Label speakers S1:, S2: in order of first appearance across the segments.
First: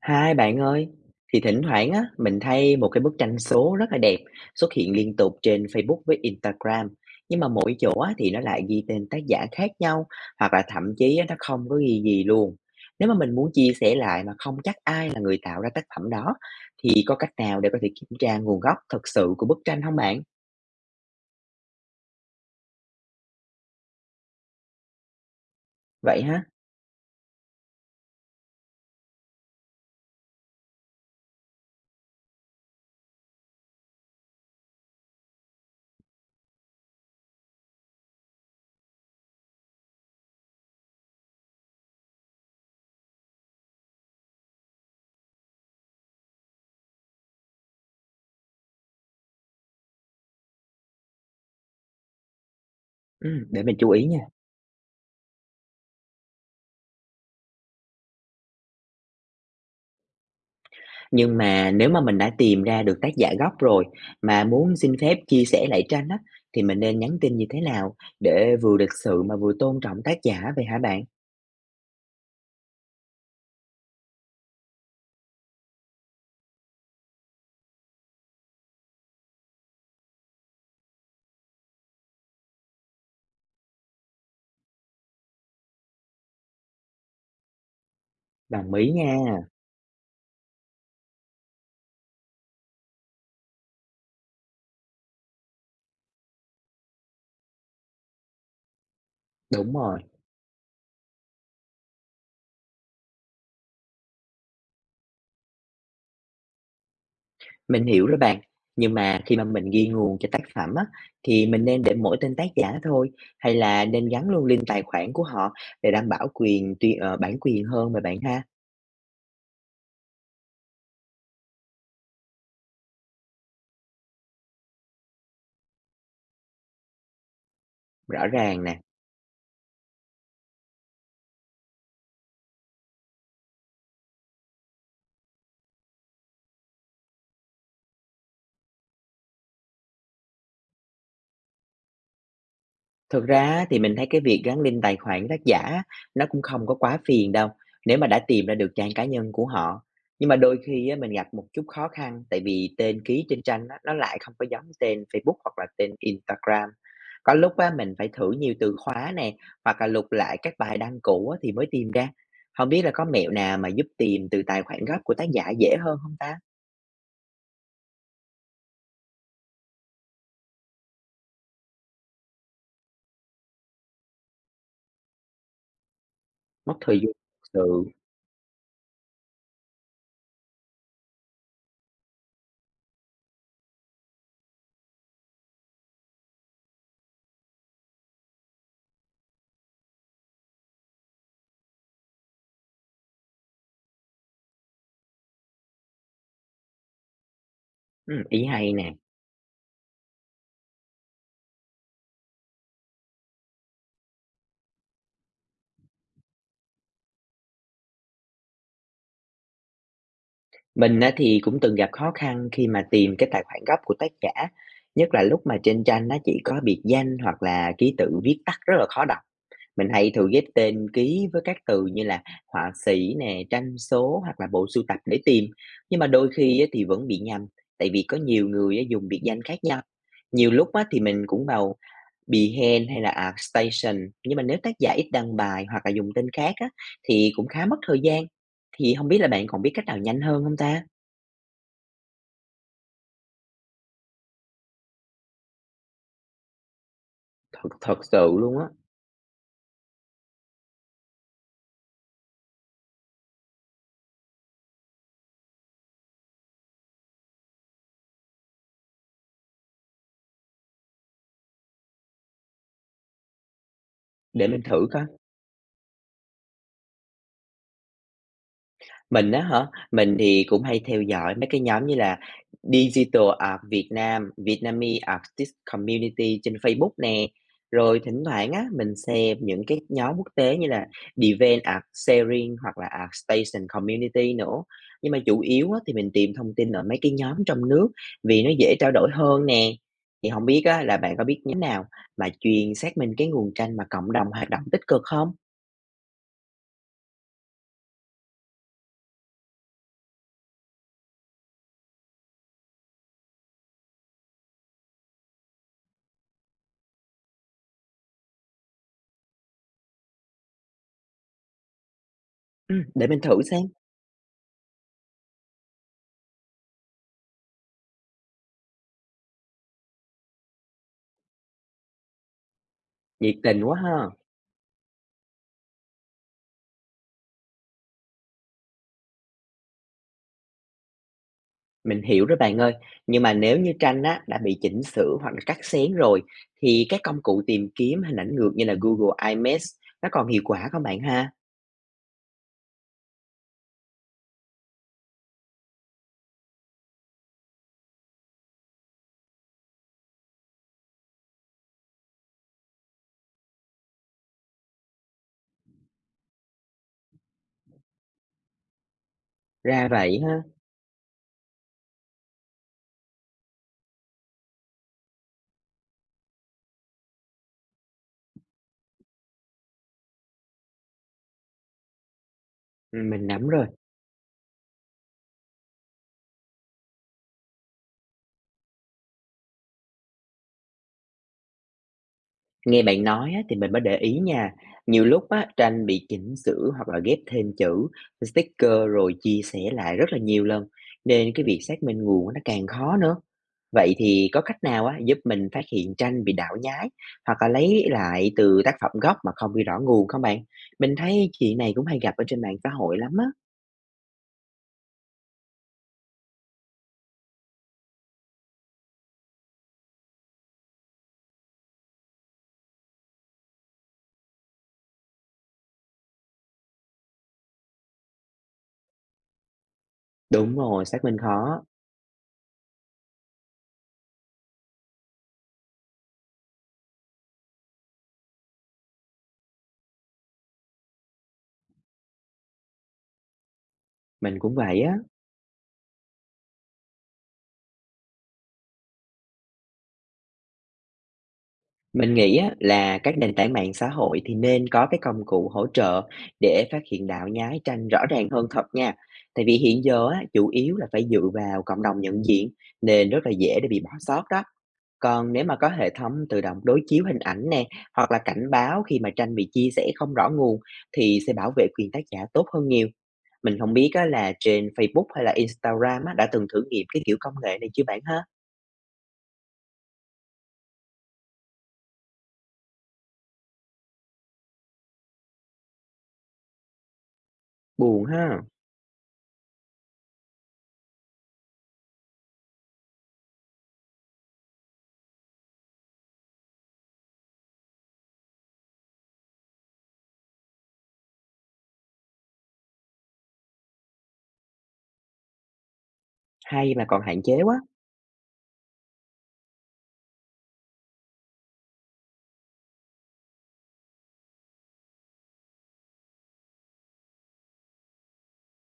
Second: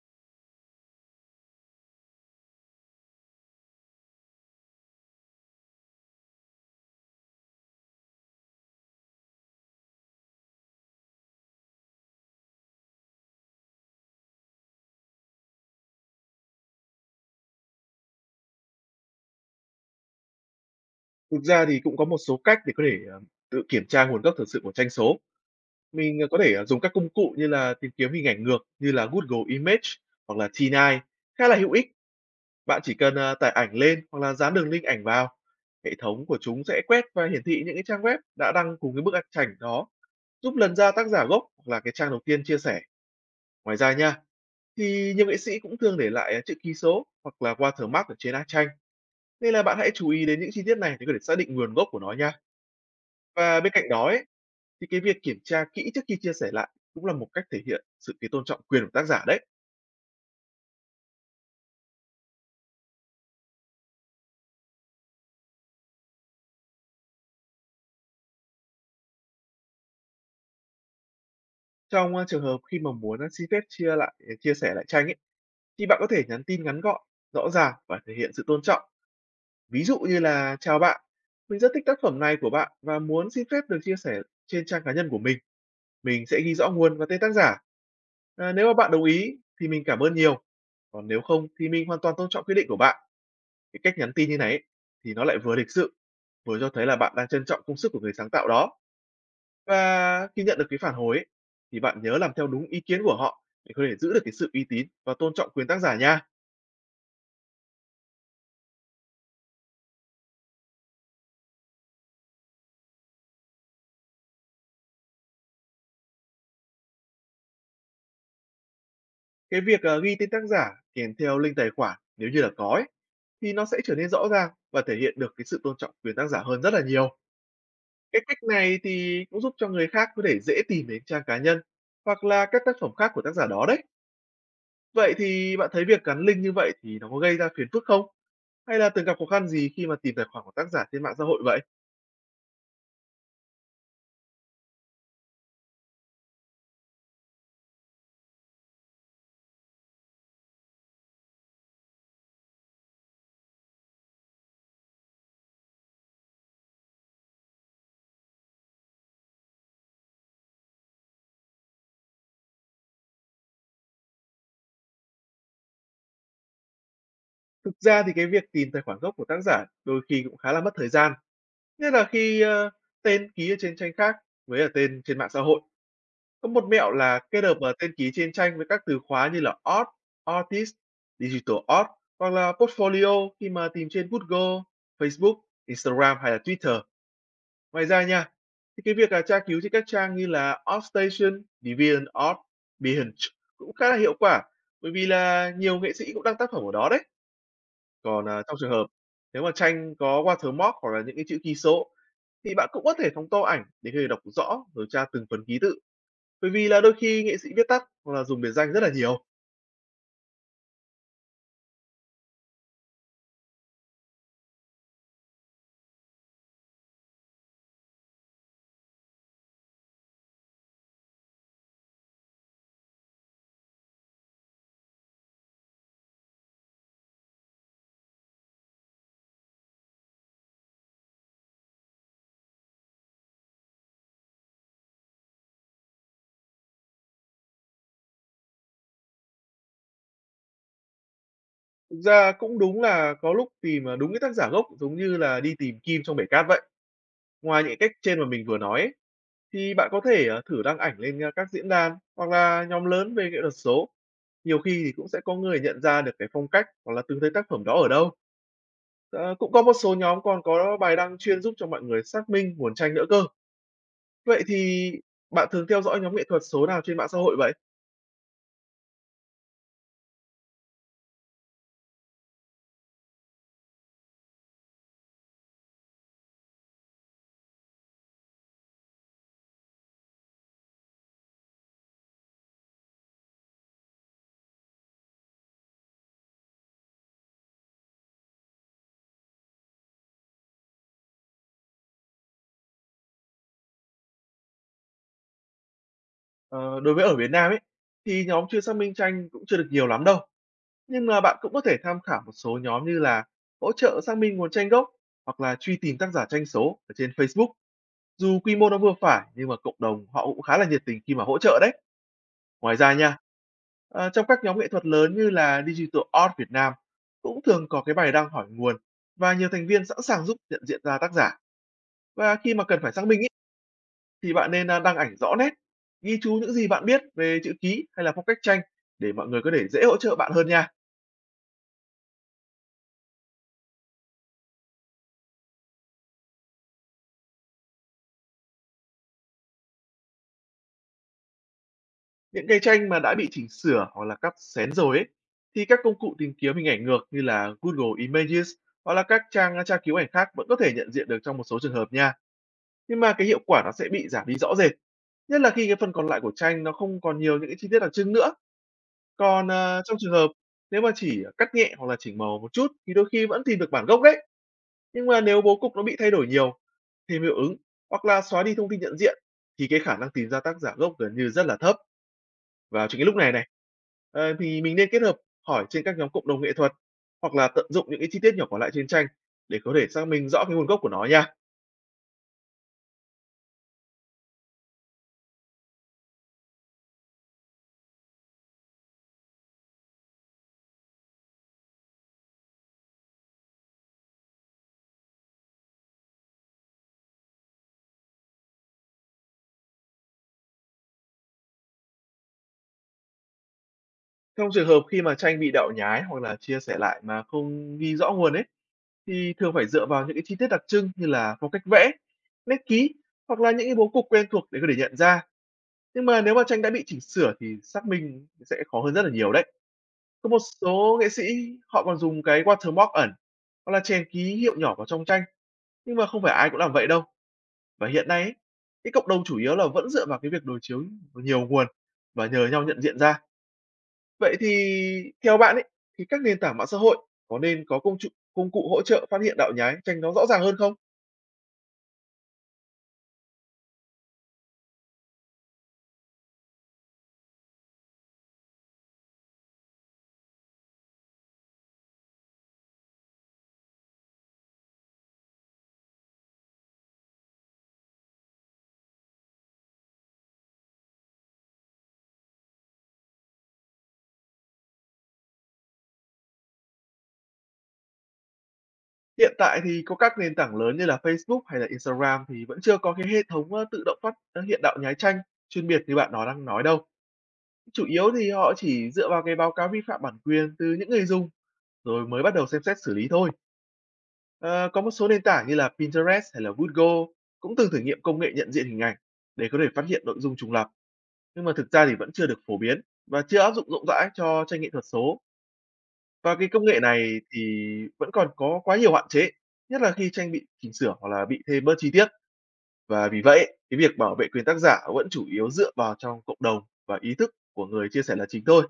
S1: Hai bạn ơi, thỉnh thoảng á, mình thấy một cái bức tranh số rất là đẹp xuất hiện liên tục trên Facebook với Instagram. Nhưng mà mỗi chỗ á, thì nó lại ghi tên tác giả khác nhau hoặc là thậm chí á, nó không có ghi gì luôn. Nếu mà mình muốn chia sẻ lại mà không chắc ai là người tạo ra tác phẩm đó thì có cách nào để có thể kiểm tra nguồn gốc thật sự của bức tranh không bạn?
S2: Thực ra thì cũng có một số cách để có thể, tự kiểm tra nguồn gốc thực sự của tranh số. Mình,
S1: Vậy
S2: ờ, có
S1: ha?
S2: thể, dùng các công cụ như là tìm kiếm hình ảnh ngược như là Google Image hoặc là T9 khá là hữu ích. Bạn chỉ cần, tải ảnh lên hoặc là dán đường link ảnh vào. Hệ thống của chúng sẽ quét và hiển thị những cái trang web đã đăng cùng cái bức ảnh chảnh đó, giúp lần ra tác giả gốc hoặc là cái trang đầu tiên chia sẻ. Ngoài ra nha, thì nhiều nghệ sĩ cũng thường để lại, chữ ký số hoặc là watermark ở trên á tranh, nên là bạn hãy chú ý đến những chi tiết này để có thể xác định nguồn gốc của nó nha.
S1: Ừ,
S2: Và
S1: để
S2: bên
S1: mình
S2: cạnh
S1: chú ý
S2: đó
S1: nha.
S2: ấy, thì cái việc kiểm tra kỹ trước khi chia sẻ lại cũng là một cách thể hiện sự cái tôn trọng quyền của tác giả đấy.
S1: Nhưng mà nếu mà mình đã tìm ra được tác giả gốc rồi, mà muốn xin phép chia sẻ lại tranh á, thì mình nên nhắn tin như thế nào để vừa lịch sự mà vừa tôn trọng tác giả vậy hả bạn?
S2: Trong trường hợp khi mà muốn xin phép chia sẻ lại tranh ấy, thì bạn có thể nhắn tin ngắn gọn, rõ ràng và thể hiện sự tôn trọng. Ví dụ như là chào bạn, mình rất thích tác phẩm này của bạn và muốn xin phép được chia sẻ trên trang cá nhân của mình. Mình sẽ ghi rõ nguồn và tên tác giả. À, nếu mà
S1: Đồng
S2: bạn
S1: ý
S2: đồng
S1: nha,
S2: ý thì mình cảm ơn nhiều. Còn nếu không thì mình hoàn toàn tôn trọng quyết định của bạn. Cái cách nhắn tin như này ấy, thì nó lại vừa lịch sự, vừa cho thấy là bạn đang trân trọng công sức của người sáng tạo đó.
S1: đúng rồi,
S2: Và khi nhận được cái phản hồi ấy, thì bạn nhớ làm theo đúng ý kiến của họ để có thể giữ được cái sự uy tín và tôn trọng quyền tác giả nha.
S1: mình hiểu rồi bạn. Nhưng mà khi mà mình ghi nguồn cho tác phẩm á, thì mình nên để mỗi tên tác giả thôi, hay là nên gắn luôn link tài khoản của họ để đảm bảo quyền bản quyền hơn mà bạn ha?
S2: Cái việc ghi tên tác giả kèm theo link tài khoản nếu như là có ấy, thì nó sẽ trở nên rõ ràng và thể hiện được cái sự tôn trọng quyền tác giả hơn rất là nhiều. Cái
S1: Rõ
S2: cách
S1: ràng nè.
S2: này thì cũng giúp cho người khác có thể dễ tìm đến trang cá nhân hoặc là các tác phẩm khác của tác giả đó đấy. Vậy thì bạn thấy việc gắn link như vậy thì nó có gây ra phiền phức không? Hay là từng gặp khó khăn gì khi mà tìm tài khoản của tác giả trên mạng xã hội vậy?
S1: Thực ra thì mình thấy cái việc gắn link tài khoản tác giả á, nó cũng không có quá phiền đâu, nếu mà đã tìm ra được trang cá nhân của họ. Nhưng mà đôi khi á, mình gặp một chút khó khăn tại vì tên ký trên tranh á, nó lại không có giống tên Facebook hoặc là tên Instagram. Có lúc á, mình phải thử nhiều từ khóa nè, hoặc là lục lại các bài đăng cũ á, thì mới tìm ra. Không biết là có mẹo nào mà giúp tìm từ tài khoản gốc của tác giả dễ hơn không ta?
S2: Thực ra thì cái việc tìm tài khoản gốc của tác giả đôi khi cũng khá là mất thời gian, nhất là khi, tên ký ở trên tranh khác với ở tên trên mạng xã hội. Có một
S1: Mất
S2: mẹo
S1: thời gian
S2: là kết
S1: thực
S2: hợp,
S1: sự.
S2: tên ký trên tranh với các từ khóa như là Art, Artist, Digital Art hoặc là Portfolio khi mà tìm trên Google, Facebook, Instagram hay là Twitter. Ngoài ra nha, thì cái việc là tra cứu trên các trang như là Artstation, DeviantArt, Behance cũng khá là hiệu quả, bởi vì là nhiều nghệ sĩ cũng đăng tác phẩm ở đó đấy.
S1: Ừ,
S2: Còn, à,
S1: ý
S2: trong trường
S1: hay
S2: hợp
S1: nè.
S2: nếu mà tranh có watermark hoặc là những cái chữ ký số, thì bạn cũng có thể phóng to ảnh để có thể đọc rõ rồi tra từng phần ký tự. Bởi vì là đôi khi nghệ sĩ viết tắt hoặc là dùng biệt danh rất là nhiều.
S1: Mình á thì cũng từng gặp khó khăn khi mà tìm cái tài khoản gốc của tác giả, nhất là lúc mà trên tranh nó chỉ có biệt danh hoặc là ký tự viết tắt rất là khó đọc. Mình hay thử ghép tên ký với các từ như là họa sĩ nè, tranh số hoặc là bộ sưu tập để tìm. Nhưng mà đôi khi á thì vẫn bị nhầm, tại vì có nhiều người á dùng biệt danh khác nhau. Nhiều lúc á thì mình cũng vào Behance hay là Artstation, nhưng mà nếu tác giả ít đăng bài hoặc là dùng tên khác á thì cũng khá mất thời gian. Thì không biết là bạn còn biết cách nào nhanh hơn không ta?
S2: Thực ra cũng đúng là có lúc tìm, à, đúng cái tác giả gốc giống như là đi tìm kim trong bể cát vậy. Ngoài
S1: Thật
S2: những cách
S1: thật
S2: trên mà
S1: sự
S2: mình vừa
S1: luôn á,
S2: nói ấy, thì bạn có thể, thử đăng ảnh lên, các diễn đàn hoặc là nhóm lớn về nghệ thuật số. Nhiều khi thì cũng sẽ có người nhận ra được cái phong cách hoặc là từng thấy tác phẩm đó ở đâu. Ờ, Cũng có một số nhóm còn có bài đăng chuyên giúp cho mọi người xác minh nguồn tranh nữa cơ. Vậy
S1: để mình thử
S2: thì
S1: coi.
S2: bạn thường theo dõi nhóm nghệ thuật số nào trên mạng xã hội vậy?
S1: Mình á hả? Mình thì cũng hay theo dõi mấy cái nhóm như là Digital Art Việt Nam, Vietnamese Artist Community trên Facebook nè. Rồi thỉnh thoảng á, mình xem những cái nhóm quốc tế như là Deviant Art Sharing hoặc là Art Station Community nữa. Nhưng mà chủ yếu á, thì mình tìm thông tin ở mấy cái nhóm trong nước vì nó dễ trao đổi hơn nè. Thì không biết á, là bạn có biết nhóm nào mà chuyên xác minh cái nguồn tranh mà cộng đồng hoạt động tích cực không?
S2: Ờ, Đối với ở Việt Nam ấy, thì nhóm chuyên xác minh tranh cũng chưa được nhiều lắm đâu. Nhưng mà bạn cũng có thể tham khảo một số nhóm như là hỗ trợ xác minh nguồn tranh gốc hoặc là truy tìm tác giả tranh số ở trên Facebook. Dù quy mô nó vừa phải nhưng mà cộng đồng họ cũng khá là nhiệt tình khi mà hỗ trợ đấy. Ngoài ra
S1: Để
S2: nha,
S1: mình thử xem.
S2: trong các nhóm nghệ thuật lớn như là Digital Art Việt Nam cũng thường có cái bài đăng hỏi nguồn và nhiều thành viên sẵn sàng giúp nhận diện ra tác giả. Và khi mà cần phải xác minh ý,
S1: Nhiệt tình quá ha.
S2: thì bạn nên đăng ảnh rõ nét, ghi chú những gì bạn biết về chữ ký hay là phong cách tranh để mọi người có thể dễ hỗ trợ bạn hơn nha.
S1: Mình hiểu rồi bạn ơi. Nhưng mà nếu như tranh á, đã bị chỉnh sửa hoặc là cắt xén rồi, thì các công cụ tìm kiếm hình ảnh ngược như là Google IMAX nó còn hiệu quả không bạn ha?
S2: Những cái tranh mà đã bị chỉnh sửa hoặc là cắt xén rồi ấy, thì các công cụ tìm kiếm hình ảnh ngược như là Google Images hoặc là các trang tra cứu ảnh khác vẫn có thể nhận diện được trong một số trường hợp nha. Nhưng mà cái hiệu quả nó sẽ bị giảm đi rõ rệt. Nhất là khi cái phần còn lại của tranh nó không còn nhiều những cái chi tiết đặc trưng nữa. Còn
S1: Ra
S2: trong trường
S1: vậy
S2: hợp
S1: ha.
S2: nếu mà chỉ cắt nhẹ hoặc là chỉnh màu một chút thì đôi khi vẫn tìm được bản gốc đấy. Nhưng mà nếu bố cục nó bị thay đổi nhiều, thêm hiệu ứng hoặc là xóa đi thông tin nhận diện thì cái khả năng tìm ra tác giả gốc gần như rất là thấp vào
S1: Ừ,
S2: chính cái lúc
S1: mình
S2: này
S1: nắm
S2: này,
S1: rồi.
S2: thì mình nên kết hợp hỏi trên các nhóm cộng đồng nghệ thuật hoặc là tận dụng những cái chi tiết nhỏ còn lại trên tranh để có thể xác minh rõ cái nguồn gốc của nó nha.
S1: Nghe bạn nói á, thì mình mới để ý nha, nhiều lúc á, tranh bị chỉnh sửa hoặc là ghép thêm chữ, sticker rồi chia sẻ lại rất là nhiều lần, nên cái việc xác minh nguồn nó càng khó nữa. Vậy thì có cách nào á, giúp mình phát hiện tranh bị đảo nhái hoặc là lấy lại từ tác phẩm gốc mà không ghi rõ nguồn không bạn? Mình thấy chuyện này cũng hay gặp ở trên mạng xã hội lắm á.
S2: Trong trường hợp khi mà tranh bị đạo nhái hoặc là chia sẻ lại mà không ghi rõ nguồn ấy, thì thường phải dựa vào những cái chi tiết đặc trưng như là phong cách vẽ, nét ký hoặc là những cái bố cục quen thuộc để có thể nhận ra. Nhưng mà nếu mà tranh đã bị chỉnh sửa thì xác minh sẽ khó hơn rất là nhiều đấy. Có một
S1: Đúng rồi,
S2: số
S1: xác
S2: nghệ
S1: minh
S2: sĩ
S1: khó,
S2: họ còn dùng cái watermark ẩn, hoặc là chèn ký hiệu nhỏ vào trong tranh, nhưng mà không phải ai cũng làm vậy đâu. Và hiện nay ấy, cái cộng đồng chủ yếu là vẫn dựa vào cái việc đối chiếu nhiều nguồn và nhờ nhau nhận diện ra. Vậy
S1: mình
S2: thì
S1: cũng vậy á.
S2: theo bạn ấy, thì các nền tảng mạng xã hội có nên có công cụ hỗ trợ phát hiện đạo nhái tranh nó rõ ràng hơn không?
S1: Mình nghĩ á, là các nền tảng mạng xã hội thì nên có cái công cụ hỗ trợ để phát hiện đạo nhái tranh rõ ràng hơn thật nha. Tại vì hiện giờ á, chủ yếu là phải dựa vào cộng đồng nhận diện nên rất là dễ để bị bỏ sót đó. Còn nếu mà có hệ thống tự động đối chiếu hình ảnh nè hoặc là cảnh báo khi mà tranh bị chia sẻ không rõ nguồn thì sẽ bảo vệ quyền tác giả tốt hơn nhiều. Mình không biết á, là trên Facebook hay là Instagram á, đã từng thử nghiệm cái kiểu công nghệ này chưa bạn ha?
S2: Hiện tại thì có các nền tảng lớn như là Facebook hay là Instagram thì vẫn chưa có cái hệ thống, tự động phát hiện đạo nhái tranh chuyên biệt như bạn đó đang nói đâu. Chủ
S1: Buồn
S2: yếu thì
S1: ha,
S2: họ chỉ dựa vào cái báo cáo vi phạm bản quyền từ những người dùng rồi mới bắt đầu xem xét xử lý thôi. Ờ, có một số nền tảng như là Pinterest hay là Google cũng từng thử nghiệm công nghệ nhận diện hình ảnh để có thể phát hiện nội dung trùng lặp, nhưng mà thực ra thì vẫn chưa được phổ biến và chưa áp dụng rộng rãi cho tranh nghệ thuật số. Và cái công
S1: hay
S2: nghệ
S1: mà còn
S2: này
S1: hạn chế quá.
S2: thì vẫn còn có quá nhiều hạn chế, nhất là khi tranh bị chỉnh sửa hoặc là bị thêm bớt chi tiết. Và vì vậy, cái việc bảo vệ quyền tác giả vẫn chủ yếu dựa vào trong cộng đồng và ý thức của người chia sẻ là chính thôi.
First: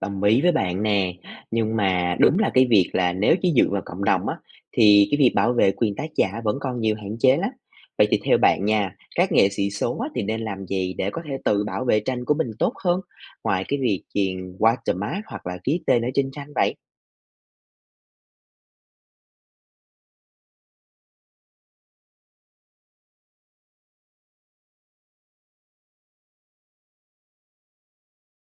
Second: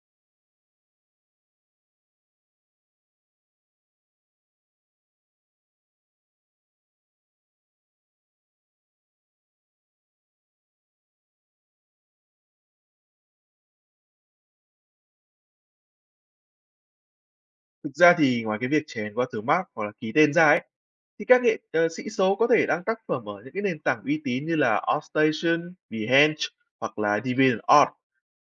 S1: Đồng ý với bạn nè, nhưng mà đúng là cái việc là nếu chỉ dựa vào cộng đồng á, thì cái việc bảo vệ quyền tác giả vẫn còn nhiều hạn chế lắm. Vậy thì theo bạn nha, các nghệ sĩ số á, thì nên làm gì để có thể tự bảo vệ tranh của mình tốt hơn, ngoài cái việc truyền watermark hoặc là ký tên ở trên tranh vậy?
S2: Thực ra thì ngoài cái việc chèn qua từ mác hoặc là ký tên ra ấy, thì các nghệ sĩ số có thể đăng tác phẩm ở những cái nền tảng uy tín như là Artstation, Behance hoặc là DeviantArt.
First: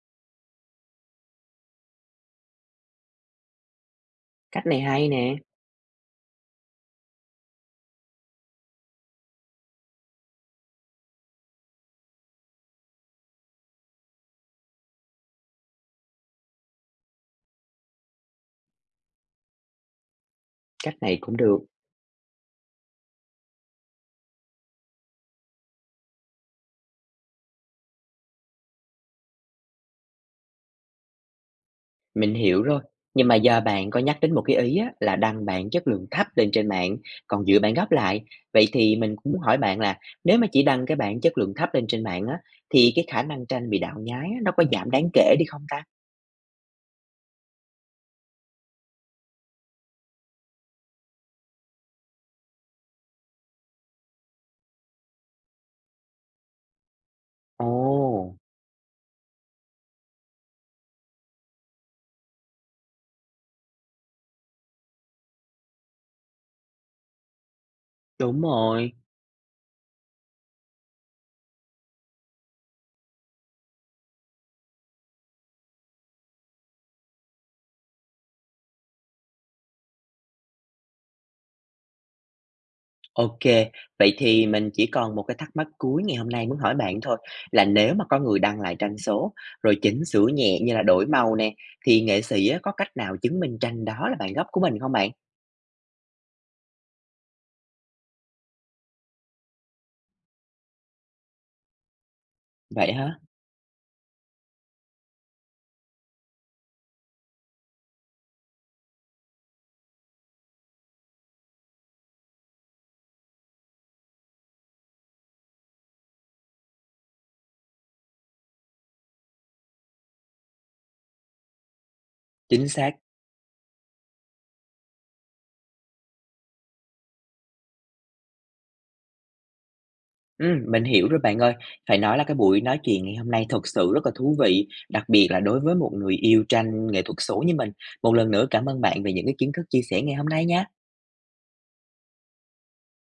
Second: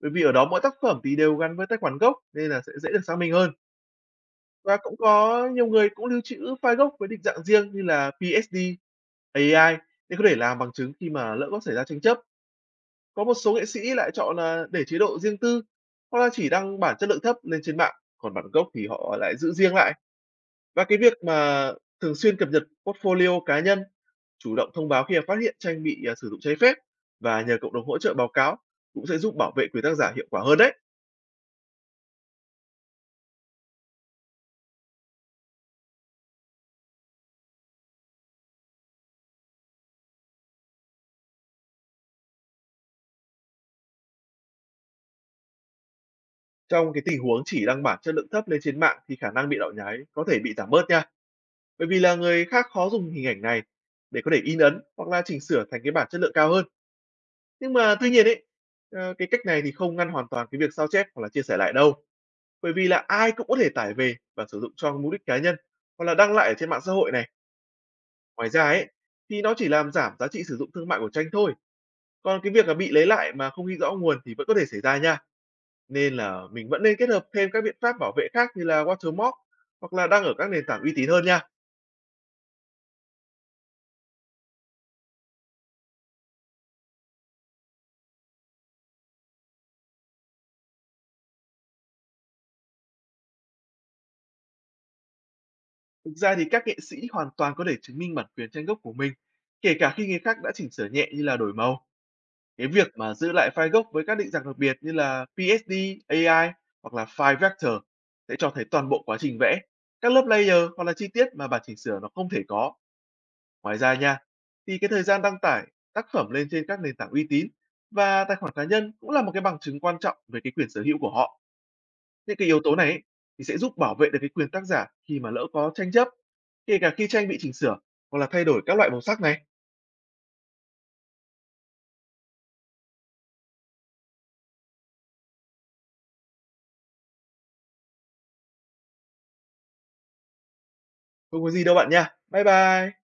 S2: Bởi vì ở đó mỗi tác phẩm thì đều gắn với tài khoản gốc nên là sẽ dễ được xác minh hơn.
S1: Cách
S2: Và
S1: này
S2: cũng
S1: hay nè,
S2: có nhiều người cũng lưu trữ file gốc với định dạng riêng như là PSD, AI để có thể làm bằng chứng khi mà lỡ có xảy ra tranh chấp. Có một số nghệ sĩ lại chọn là để chế độ riêng tư hoặc là chỉ đăng bản chất lượng thấp lên trên mạng, còn bản gốc thì họ lại giữ riêng lại. Và
S1: cách
S2: cái việc
S1: này cũng được.
S2: mà thường xuyên cập nhật portfolio cá nhân, chủ động thông báo khi mà phát hiện tranh bị, sử dụng trái phép và nhờ cộng đồng hỗ trợ báo cáo cũng sẽ giúp bảo vệ quyền tác giả hiệu quả hơn đấy.
S1: Mình hiểu rồi, nhưng mà giờ bạn có nhắc đến một cái ý á, là đăng bản chất lượng thấp lên trên mạng, còn giữ bản gốc lại. Vậy thì mình cũng muốn hỏi bạn là nếu mà chỉ đăng cái bản chất lượng thấp lên trên mạng á, thì cái khả năng tranh bị đạo nhái á, nó có giảm đáng kể đi không ta?
S2: Trong cái tình huống chỉ đăng bản chất lượng thấp lên trên mạng thì khả năng bị đạo nhái có thể bị giảm bớt nha, bởi vì là người khác khó dùng hình ảnh này để có thể in ấn hoặc là chỉnh sửa thành cái bản chất lượng cao hơn.
S1: Ồ,
S2: Nhưng mà tuy nhiên ấy, cái cách này thì không ngăn hoàn toàn cái việc sao chép hoặc là chia sẻ lại đâu, bởi vì là ai cũng có thể tải về và sử dụng cho mục đích cá nhân hoặc là đăng lại ở trên mạng xã hội này.
S1: đúng
S2: Ngoài ra ấy,
S1: rồi.
S2: thì nó chỉ làm giảm giá trị sử dụng thương mại của tranh thôi, còn cái việc là bị lấy lại mà không ghi rõ nguồn thì vẫn có thể xảy ra nha. Nên là mình vẫn nên kết hợp thêm các biện pháp bảo vệ khác như là watermark hoặc là đăng ở các nền tảng uy tín hơn nha.
S1: Ok, vậy thì mình chỉ còn một cái thắc mắc cuối ngày hôm nay muốn hỏi bạn thôi là nếu mà có người đăng lại tranh số rồi chỉnh sửa nhẹ như là đổi màu nè thì nghệ sĩ á, có cách nào chứng minh tranh đó là bản gốc của mình không bạn?
S2: Thực ra thì các nghệ sĩ hoàn toàn có thể chứng minh bản quyền tranh gốc của mình, kể cả khi người khác đã chỉnh sửa nhẹ như là đổi màu. Cái việc
S1: Vậy
S2: mà
S1: hả?
S2: giữ lại file gốc với các định dạng đặc biệt như là PSD, AI hoặc là file vector sẽ cho thấy toàn bộ quá trình vẽ, các lớp layer hoặc là chi tiết mà bản chỉnh sửa nó không thể có. Ngoài ra nha, thì cái thời gian đăng tải tác phẩm lên trên các nền tảng uy tín và tài khoản cá nhân cũng là một cái bằng chứng quan trọng về cái quyền sở hữu của họ. Những cái yếu
S1: Chính
S2: tố này
S1: xác.
S2: ấy, thì sẽ giúp bảo vệ được cái quyền tác giả khi mà lỡ có tranh chấp, kể cả khi tranh bị chỉnh sửa hoặc là thay đổi các loại màu sắc này.
S1: Mình hiểu rồi bạn ơi. Phải nói là cái buổi nói chuyện ngày hôm nay thật sự rất là thú vị, đặc biệt là đối với một người yêu tranh nghệ thuật số như mình. Một lần nữa cảm ơn bạn về những cái kiến thức chia sẻ ngày hôm nay nha.
S2: Không có gì đâu bạn nha. Bye bye.